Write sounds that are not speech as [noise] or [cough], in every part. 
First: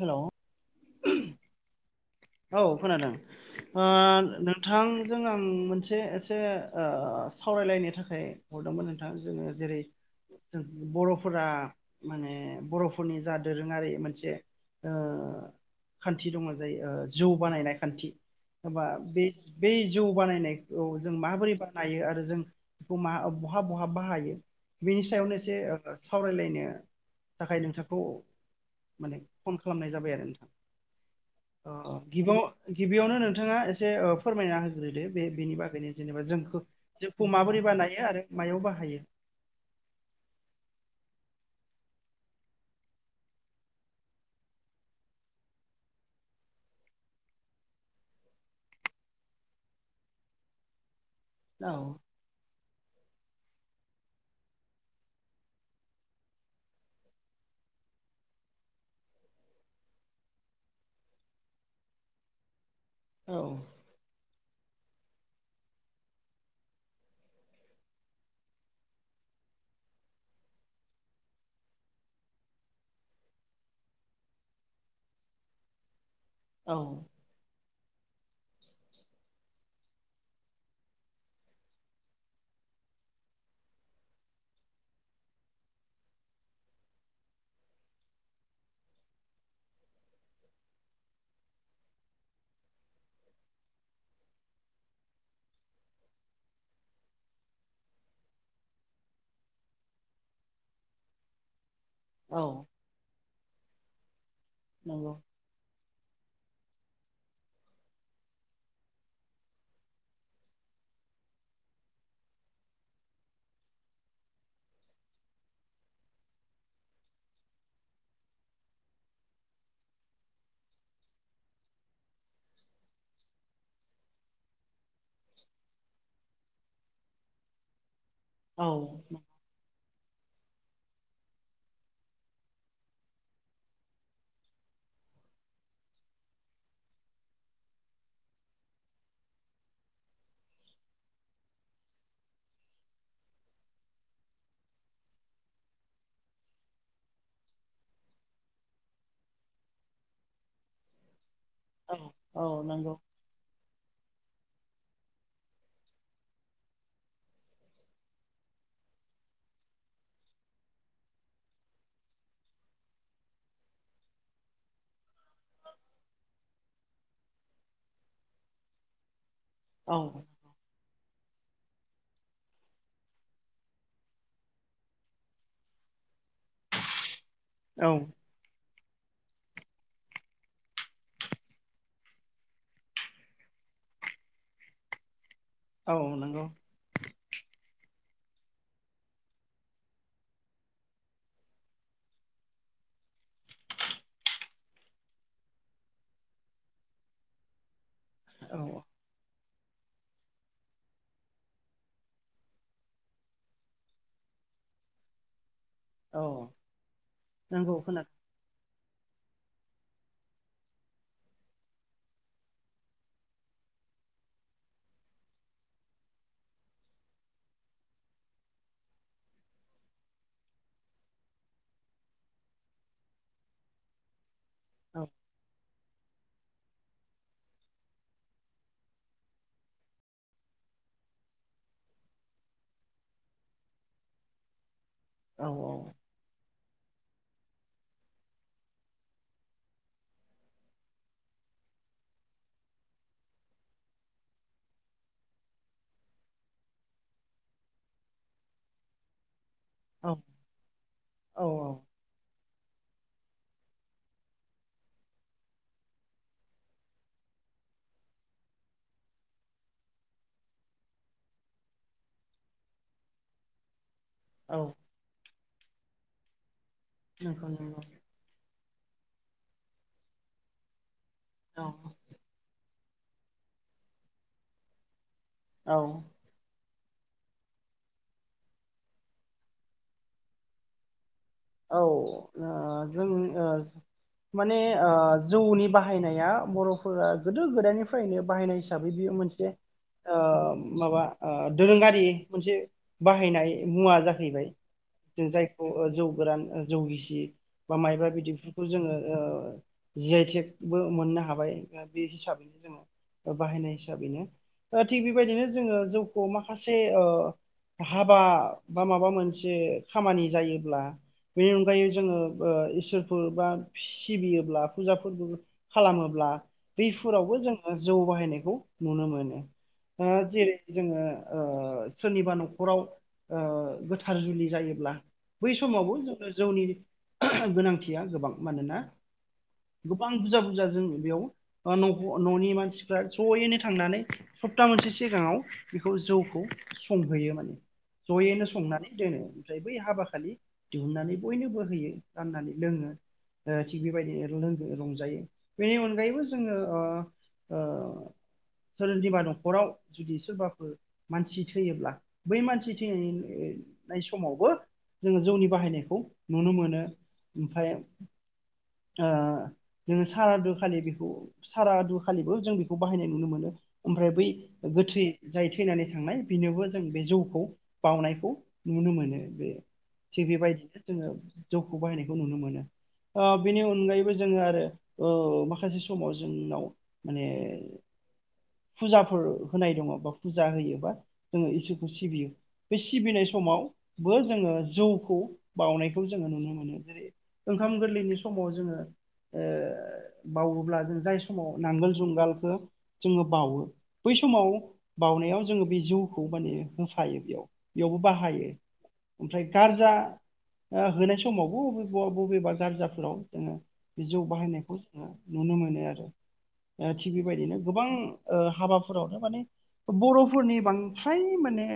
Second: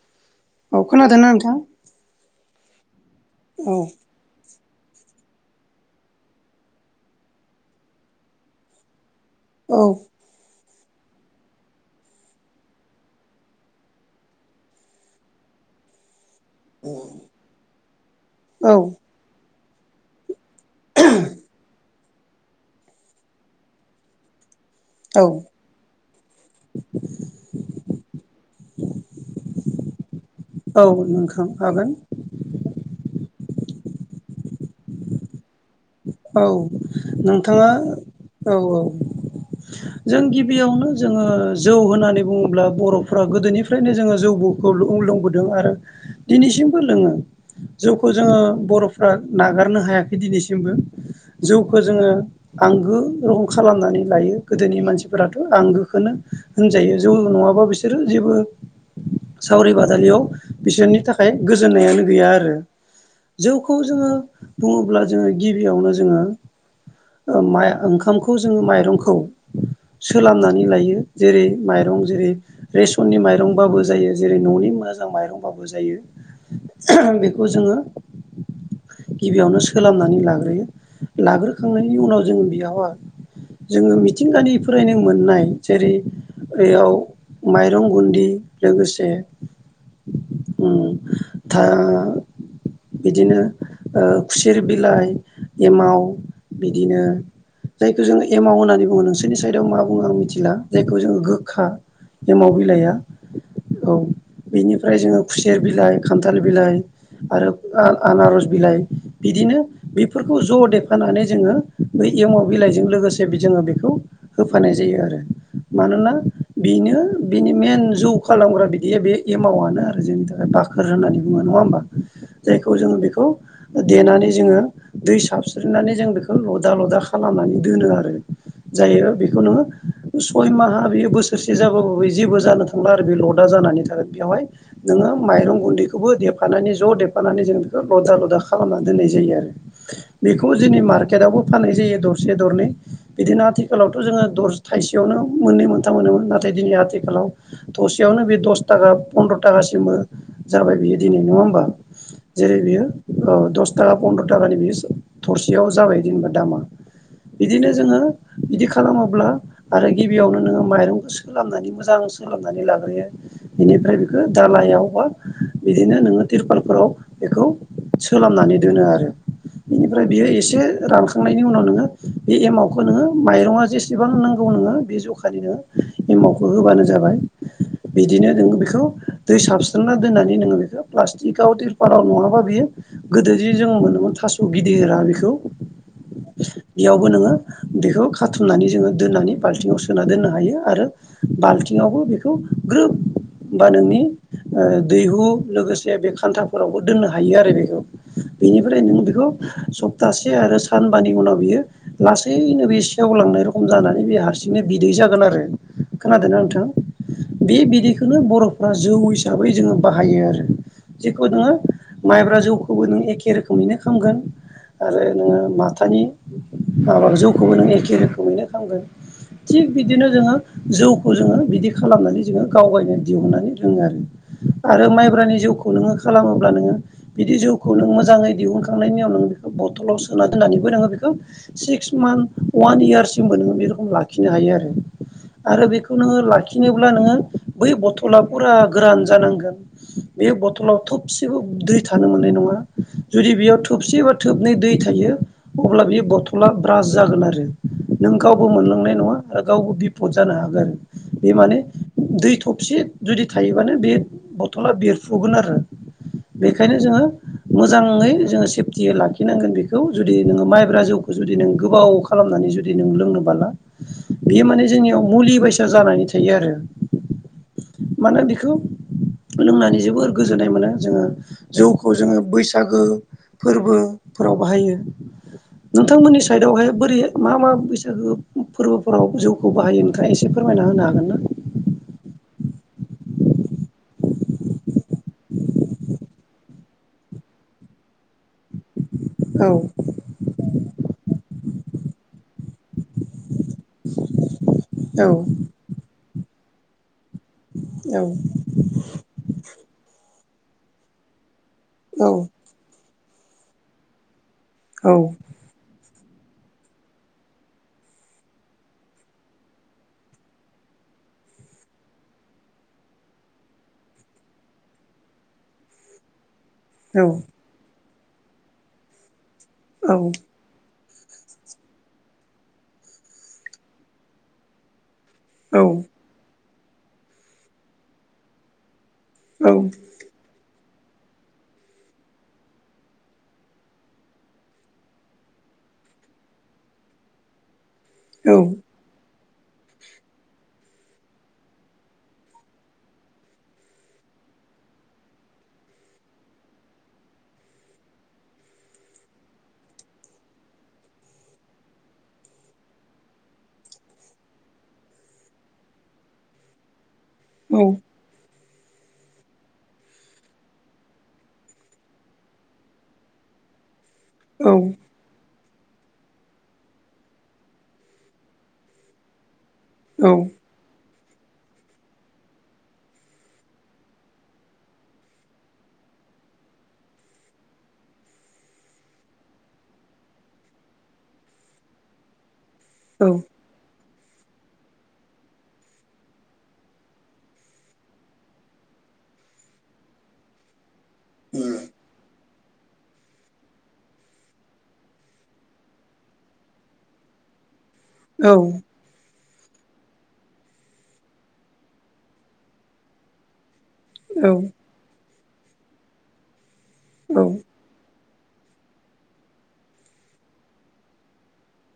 Hello अख न दनाथा औ खोनादों बिथांजों आं मोनसे एसे सावरायलायनो थाखाय हरदोंमोन जोङो जेरै औ बर'फोरा माने बर'फोरनि जा दोरोङारि मोनसे आ ख दङ जायो जौ बानायनाय खान्थि औ बे बै जौ बानायनाय औ जों माबोरै बानायो आरो जों बेखौ म बहाब बहाब बाहायो बेनि औ सायावनो एसे सावरायलायनो थाखाय नोंसोरखौ माने फन खालामनाय जाबाय आरो नोंथां मोनखां अ खागोन गिबियाव गिबियावनो नोंथाङा एसे फोरमायना होग्रोदो बे बेनि बागैनो जेनेबा औ जोंखौ जोंखौ माबोरै नोंथाङा बानायो आरो औ मायाव बाहायो जों गिबियावनो जोङो जौ होननानै बुङोब्ला बर'फोरा गोदोनिफ्रायनो जोङो जौ बखौ लोंबोदों आरो दि दिनैसिमबो लोङो जौखौ जोङो बर'फ्रा नागारनो हायाखै दिनैसिमबो औ जिउखौ जोङो आंगो रखम खालामनानै लायो गोदोनि मानसिफोराथ' आंगोखौनो होनजायो जौ नङाबा बिसोरो सावरि बादालियाव बिसोरनि थाखाय गोजोननायानो गैया आरो औ जौखौ जोङो बुङोब्ला जोङो गिबियावनो जोङो ओंखामखौ जोङो माइरंखौ सोलाबनानै लायो जेरै माइरं जेरै रेसननि माइरंबाबो जायो जेरै न'नि मोजां माइरंबाबो जायो औ बेखौ जोङो गिबियावनो सोलाबनानै लागोन लाग्रोखांनायनि उनाव जों बेयावहाय जोङो मिथिंगानिफ्रायनो मोननाय जेरै ओयाव माइरं गुदि लोगोसे उम बिदिनो खुसेर बिलाइ एमाव बिदिनो जायखौ जोङो एमाव होननानै बुङो नोंसोरनि साइडआव मा बुङो आं मिथिला जायखौ जोङो गोखा औ एमाव बिलाइया औ बेनिफ्राय नंगौ जोङो खुसेर बिलाइ खान्थाल बिलाइ आरो आनारस बिलाइ बिदिनो बेफोरखौ ज' देफानानै जोङो बै एमाव बिलाइजों लोगोसे जोङो बेखौ होफानाय जायो आरो मानोना बेनो बिनि मइेन जौ खालामग्रा बिदि बे एमावनो आरो जोंनि थाखाय बाखोर होननानै बुङो नङा होमबा जायखौ जोङो बेखौ देनानै जोङो दै साबस्रिनानै जों बेखौ लदा लदा खालामनानै दोनो आरो औ जायो बेखौ नोङो सय माहा बेयो बोसोरसे जाबाबो बे जेबो जानो थांला आरो बे लदा जानानै थागोन बेयावहाय नोङो माइरं गुन्दैखौबो देफानानै ज' देफानानै जों बेखौ लदा लदा खालामनानै दोननाय जायो आरो बेखौ जोंनि मार्केटआवबो फाननाय जायो दरसे दरनै बिदिनो आथिखालावथ' जोङो दसे थाइसेयावनो मोननै मोनथाम मोनोमोन नाथाय दिनै आथिखालाव थरसेयावनो बे दस थाखा फन्द्र' थाखासिम जाबाय बियो दिनै नङा होमबा औ जेरै औ बियो नंगौ दस थाखा फन्द्र' थाखानि बे थरसेयाव जाबाय जेनेबा दामा बिदिनो जोङो बिदि खालामोब्ला आरो गिबियावनो नोङो माइरंखौ सोलानानै मोजां सोलोंनानै लाग्रोयो बेनिफ्राय बेखौ दालायाव बा बिदिनो नोङो तिरपालफोराव बेखौ सोलाब औ नायनि उनाव नोङो बे एमावखौ नोङो माइरं आ जेसेबां नांगौ नोङो बे जखानिनो एमावखो औ ना दोननानै नोङो बेखौ प्लास्टिकआव तिरपालाव नङाबा बेयो गोदोजे जों मोनोमोन थास' गिदिरा बेखौ औ नंगौ बेयावबो नोङो बेखौ खाथुमनानै जोङो दोननानै बाल्थिंङाव सोना दोननो हायो आरो बाल्थिंआवबो बेखौ ग्रोब बा नोंनि ओ दैहु लोगोसे बे खान्थाफोरावबो दोननो हायो आरो बेखौ बेनिफ्राय औ नों बेखौ सप्तासे आरो सानबानि उनाव बियो लासैनो बे सेवलांनाय रखम जानानै बे हारसिंनो बिदै जागोन आरो औ खोनादोंना नोंथां बे नंगौ खोनादों बिदैखौनो बर'फ्रा जौ हिसाबै जोङो बाहायो आरो जेखौ नोङो माइब्रा जौखौबो नों एखे रोखोमैनो खामगोन आरो नोङो माथानि माबा जौखौबो नों एखे रोखोमैनो खालामगोन थिग बिदिनो जोङो जौखौ जोङो बिदि खालामनानै जोङो गावगावनो दिहुननानै लोङो आरो आरो औ माइब्रानि जौखौ नोङो खालामोब्ला नोङो बिदि जिउखौ नों मोजाङै दिहुन खांनायनि उनाव नोङो बेखौ बथलाव सोना दोननानैबो नोङो बेखौ सिक्स मान अवान इयारसिम बे रोखोम लाखिनो हायो आरो औ आरो बेखौ नोङो लाखिनोब्ला नोङो बै बथला फुरा बे बथलाव थबसेबो दै थानो मोननाय नङा जुदि बेयाव थोबसे बा थोबनै दै थायो अब्ला बे बथला ब्रास जागोन आरो नोंगावबो मोनलांनाय नङा आरो गावबो औ बिफद जानो हागोन आरो बे औ माने दै थबसे जुदि थायोबानो बे बथला बेरफुगोन आरो बेखायनो जोङो मोजाङै जोङो सेफटियै लाखिनांगोन बेखौ जुदि नोङो माइब्रा जौखौ जुदि नों गोबाव खालामनानै जुदि नों लोंनोबाला बेयो औ माने जोंनियाव मुलि बायसा जानानै थायो आरो मानोना बेखौ [inaudible] लोंनानै जोबोर गोजोननाय मोनो जोङो औ जौखौ जोङो बैसागो फोरबोफोराव बाहायो औ औ नोंथांमोननि साइदावहाय बोरै मा मा बैसागो फोरबोफोराव जौखौ बाहायो नोंख एसे फोरमायना होनो हागोन ना औ ओ जों माने ओ जौनि बाहायनाया बर'फोरा गोदो गोदायनिफ्रायनो बाहायनाय हिसाबै बियो औ मोनसे ओ माबा ओ दोरोङारि मोनसे बाहायनाय मुवा जाहैबाय औ जों जायखौ जौ गोरान जौगिसि बा माइबा बिदैफोरखौ जोङो ओ जि आइ टेकबो मोननो हाबाय बे हिसाबैनो जोङो बाहायनाय हिसाबैनो ओ औ थिग बेबायदिनो जोङो जौखौ माखासे ओ हाबा बा माबा मोनसे खामानि जायोब्ला बेनि अनगायै जोङो ओ इसोरफोर बा सिबियोब्ला फुजा फोरबो खालामोब्ला बेफोरावबो जोङो जौ बाहायनायखौ नुनो मोनो औ दा जेरै जोङो ओ सोरनिबा न'खराव गोथार जुलि जायोब्ला बै औ समावबो जोंनो जौनि गोनांथिया गोबां मानोना औ गोबां फुजा फुजा जों बेयाव न'नि मानसिफ्रा ज'यैनो थांनानै सप्ता मोनसे सिगाङाव बेखौ जौखौ संहैयो माने जयैनो संनानै दोनो ओमफ्राय बै हाबा खालि दिहुननानै बयनोबो होयो राननानै लोङो। थिग बेबायदिनोों रंजायो बेनि अनगायैबो जोङो ओ औ। सोरोंदिबा न'खराव जुदि सोरबाफोर मानसि थैयोब्ला बै मानसि थैनायनि नाय समावबो जोङो जौनि बाहायनायखौ नुनो मोनो ओमफ्राय आ जोङो सारादु खालि बेखौ सारादु खालिबो जों बेखौ बाहायनाय नुनो मोनो। ओमफ्राय बै गोथै जाय थैनानै थांनाय बेनोबो जों बे जौखौ बावनायखौ नुनो मोनो बे थिग बेबायदिनो जोङो जौखौ बाहायनायखौ नुनो मोनो। बेनि अनगायैबो जोङो आरो माखासे समाव जोंनाव माने फुजाफोर होनाय दङ बा फुजा होयोबा जोङो इसोरखौ सिबियो। बे सिबिनाय समाव बो जोङो जौखौ बावउनायखौ जोङो नुनो मोनो जेरै ओंखाम गोरलैनि समाव जोङो बावोब्ला जों जाय समाव नांगोल जुंगाल जोङो बावो बै समाव बाउनायाव जोङो बे जौखौ माने होफायो बेयाव बेयावबो बाहायो ओमफ्राय गारजा होनाय समावबो बबेबा बबेबा गारजाफोराव जोङो बे जौ बाहायनायखौ जोङो नुनो मोनो आरो दा थिग औ बेबायदिनो गोबां हाबाफोरावनो माने बर'फोरनि बांद्राय माने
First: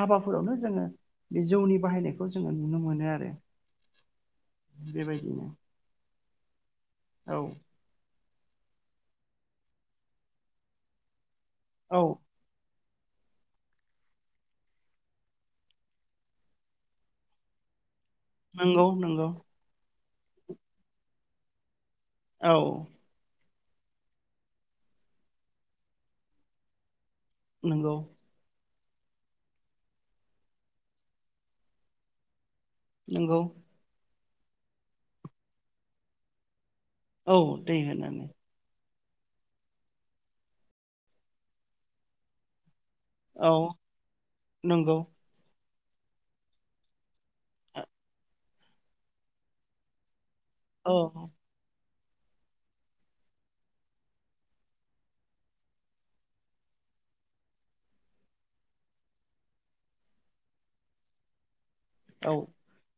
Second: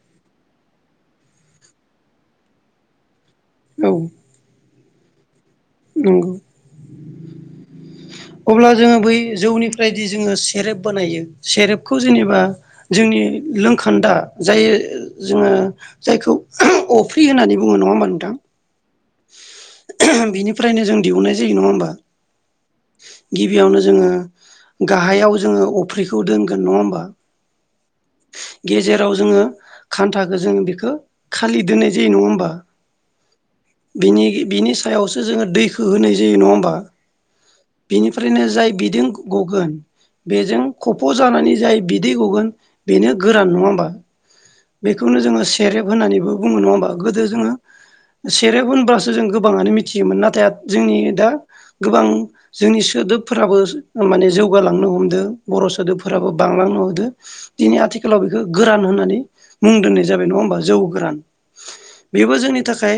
हाबाफोरावनो जोङो बे जौनि बाहायनायखौ जोङो नुनो मोनो आरो। औ। बेबायदिनो नंगौ। औ। अब्ला जोङो बै जौनिफ्रायदि जोङो सेरेब बानायो सेरेबखौ औ जेनेबा जोंनि लोंखान्दा जाय जोङो जायखौ अफ्रि होननानै बुङो नङा होनबा नोंथां? नंगौ नंगौ। बिनिफ्रायनो जों दिहुननाय जायो नङा होमबा? औ बेयावनो जोङो गाहायाव जोङो अफ्रिखौ दोनगोन नङा होमबा? नंगौ गेजेराव जोङो खान्थाखौ जों बेखौ खालि दोननाय जायो नङा होमबा? नंगौ। बिनि बिनि सायावसो जोङो दैखौ होनाय जायो नङा होमबा? औ दै होनानै बिनिफ्रायनो जाय बिदों गगोन बेजों खफ' जानानै जाय बिदै गगोन बेनो गोरान औ नङा होनोमबा नंगौ बेखौनो जोङो सेरेब होननानैबो बुङो नङा होमबा गोदो जोङो औ सेरेब होनबासो जों गोबाङानो मिथियोमोन नाथाय हा जोंनि दा गोबां जोंनि सोदोबफोराबो माने जौगालांनो हमदों बर' सोदोबफोराबो बांलां हो दिनै आथिखालाव बेखौ गोरान होननानै मुं दोननाय जाबाय नङा होमबा जौ गोरान। औ बेबो जोंनि थाखाय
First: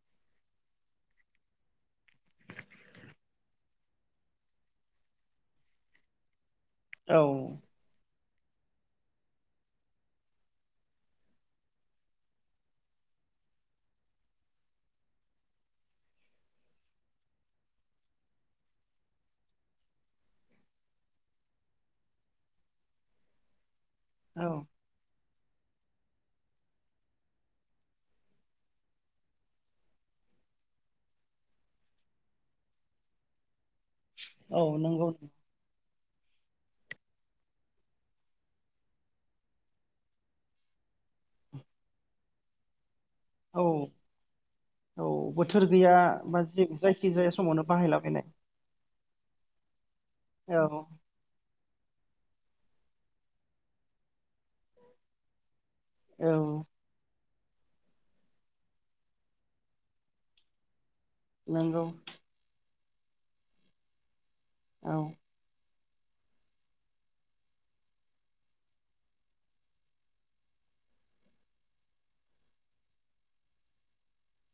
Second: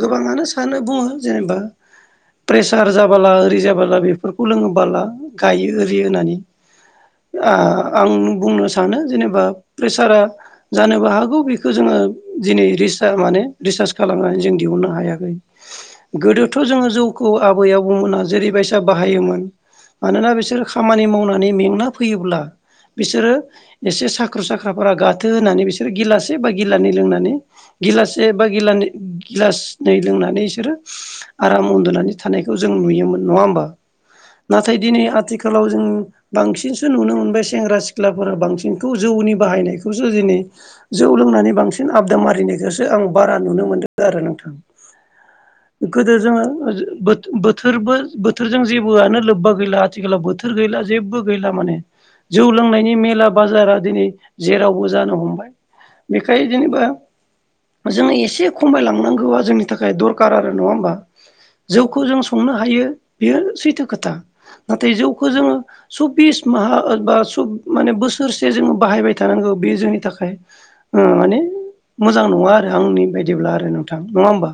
गोबाङानो सानो बुङो जेनेबा प्रेसार जाबोला ओरि जाबोला बेफोरखौ लोङोबोाला गायो ओरि होननानै आं बुंनो सानो सानो जेनेबा प्रेसारा जानोबो हागौ बेखौ जोङो दिनै रिसार माने रिसार [unintelligible] जों दिहुननो हायो। गोदोथ' जोङो जौखौ आबै आबो मोनहा जेरै बाहायोमोन मानोना बिसोर खामानि मावनानै मेंना फैयोब्ला बिसोरो एसे औ साख्र' साख्राफोरा गा फाथो होनानै बिसोरो गिलासे बा गिलान लोंनानै गिलास बा गि गिलासदनै लोनानै होननानै बिसोरो आराम उन्दुनानै थानायखौ जों नुयोमोन नङा होमबा? औ नाथाय दिनै नंगौ आथिखालाव जों बांसिनसो नुनो मोनबाय सेंग्रा सिख्ला फरा बांसिनखौ जौ नि बाहायनायखौसो दिनै जौ लोंनानै बांसिन आबदा मारिनायखौसो आं बारा औ नुनो मोन्दों आरो नोंथां। औ बोथोर गैया गोदो बा जे जोंङो जो जायखि जाया समावनो बोथोरबो बाहायलाबायनाय बोथोरजों जेबोआनो लोब्बा गैला आथि खालाव बोथोर गैला औ जेबो गैला माने जौ लोंनायनि मेला बाजारा दिनै जेरावबो जानो हमबाय। बेखाय औ जेनेबा जोंङो एसे खमायलांनांगौआ जोंनि थाखाय दरखार आरो नंङा होमबा? जौ नंगौ खौ जों संनो हायो बेयो सैथो खोथा नाथाय औ जौखौ जोंङो सब्बिस माहा बा माने बो सोरसे जोंङो बाहायबाय थानांगौ बे जोंनि थाखाय ओ माने मोजां नंङा आरो आंनि बायदिब्ला आरो नोंथां नंङा होमब्ला?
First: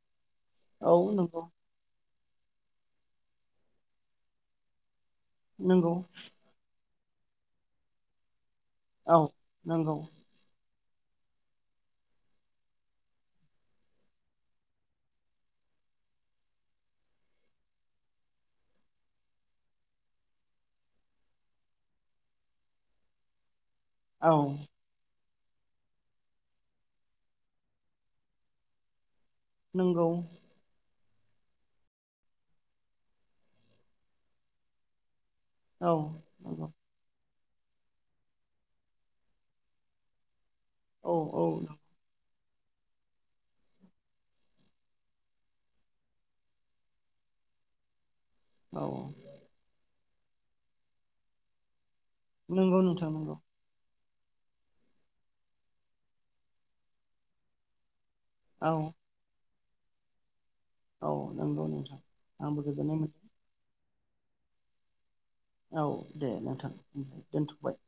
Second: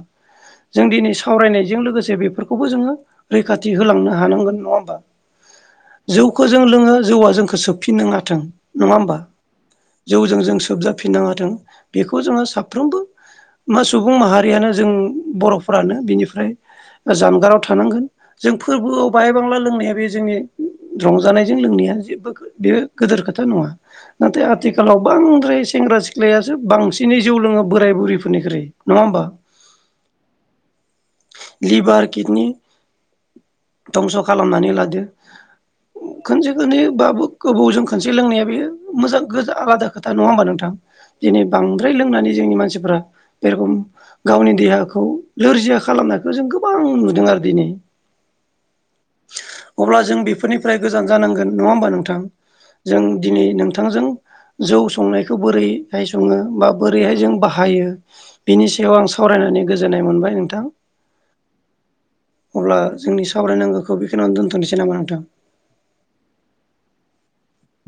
जों औ दिनै नंगौ सावरायनायजों लोगोसे बेब फोरखौ बो जोंङो रैखाथि होलांनो हांनांगोन नंङा होनबा नंगौ जौखौ जों जौवआ जोंखौ सोबफिन नांङाथों नंङा औ होमबा? नंगौ जौ जों जों सोबजा फिननां हाथों बेखौ जोंङो साफ्रोमबो मा सुबुं माहारियानो जों बर'फोरानो बिनिफ्राय जानगाराव थानांगोन जों फोरबोआव बाहाय बांला लोंनाया बे जोंनि रंजानायजों लोंनाया जेबो बे गिदोर खोथा नंङा औ नाथाय आथिखालाव बां म्राय सेंग्रा सिख्लायासो बांसिनै जौ लोंङो बोराय बुरिफोरनिख्रुइ नंङा होमबा? नोंगौ। लिभार किडनि धंस' खालामनानै लादो। औ खोनसे नंगौ खोनि बाबु गोबावजों खनसे लोंनाया बे मोजां आलादा खोथा नंङा होमबा नोंथां? औ दिनै बांद्राय लोंनानै जोंनि मानसिफ्रा बे रखम गावनि देहाखौ नोरजिया खालामनायखौ जों गोबां नुदों आरो दिनै औ अब्ला जों बेफोरनिफ्राय गोजान जानांगोन नंङा होमबा नोंथां? नंगौ जों नोंथां नंगौ दिनै नोंथांजों जौ संनायखौ बोरैहाय संङो बा बोरैहाय जों बाहायो बिनि औ सायाव आं सावरायनानै गोजोननाय मोनबाय नोंथां। औ नंगौ नोंथां आंबो गोजोननाय मोनदों। खौ बे खिनियावनो दोन्थ'नोसै नामा नोंथां? औ दे नोंथां दोनथ'बाय।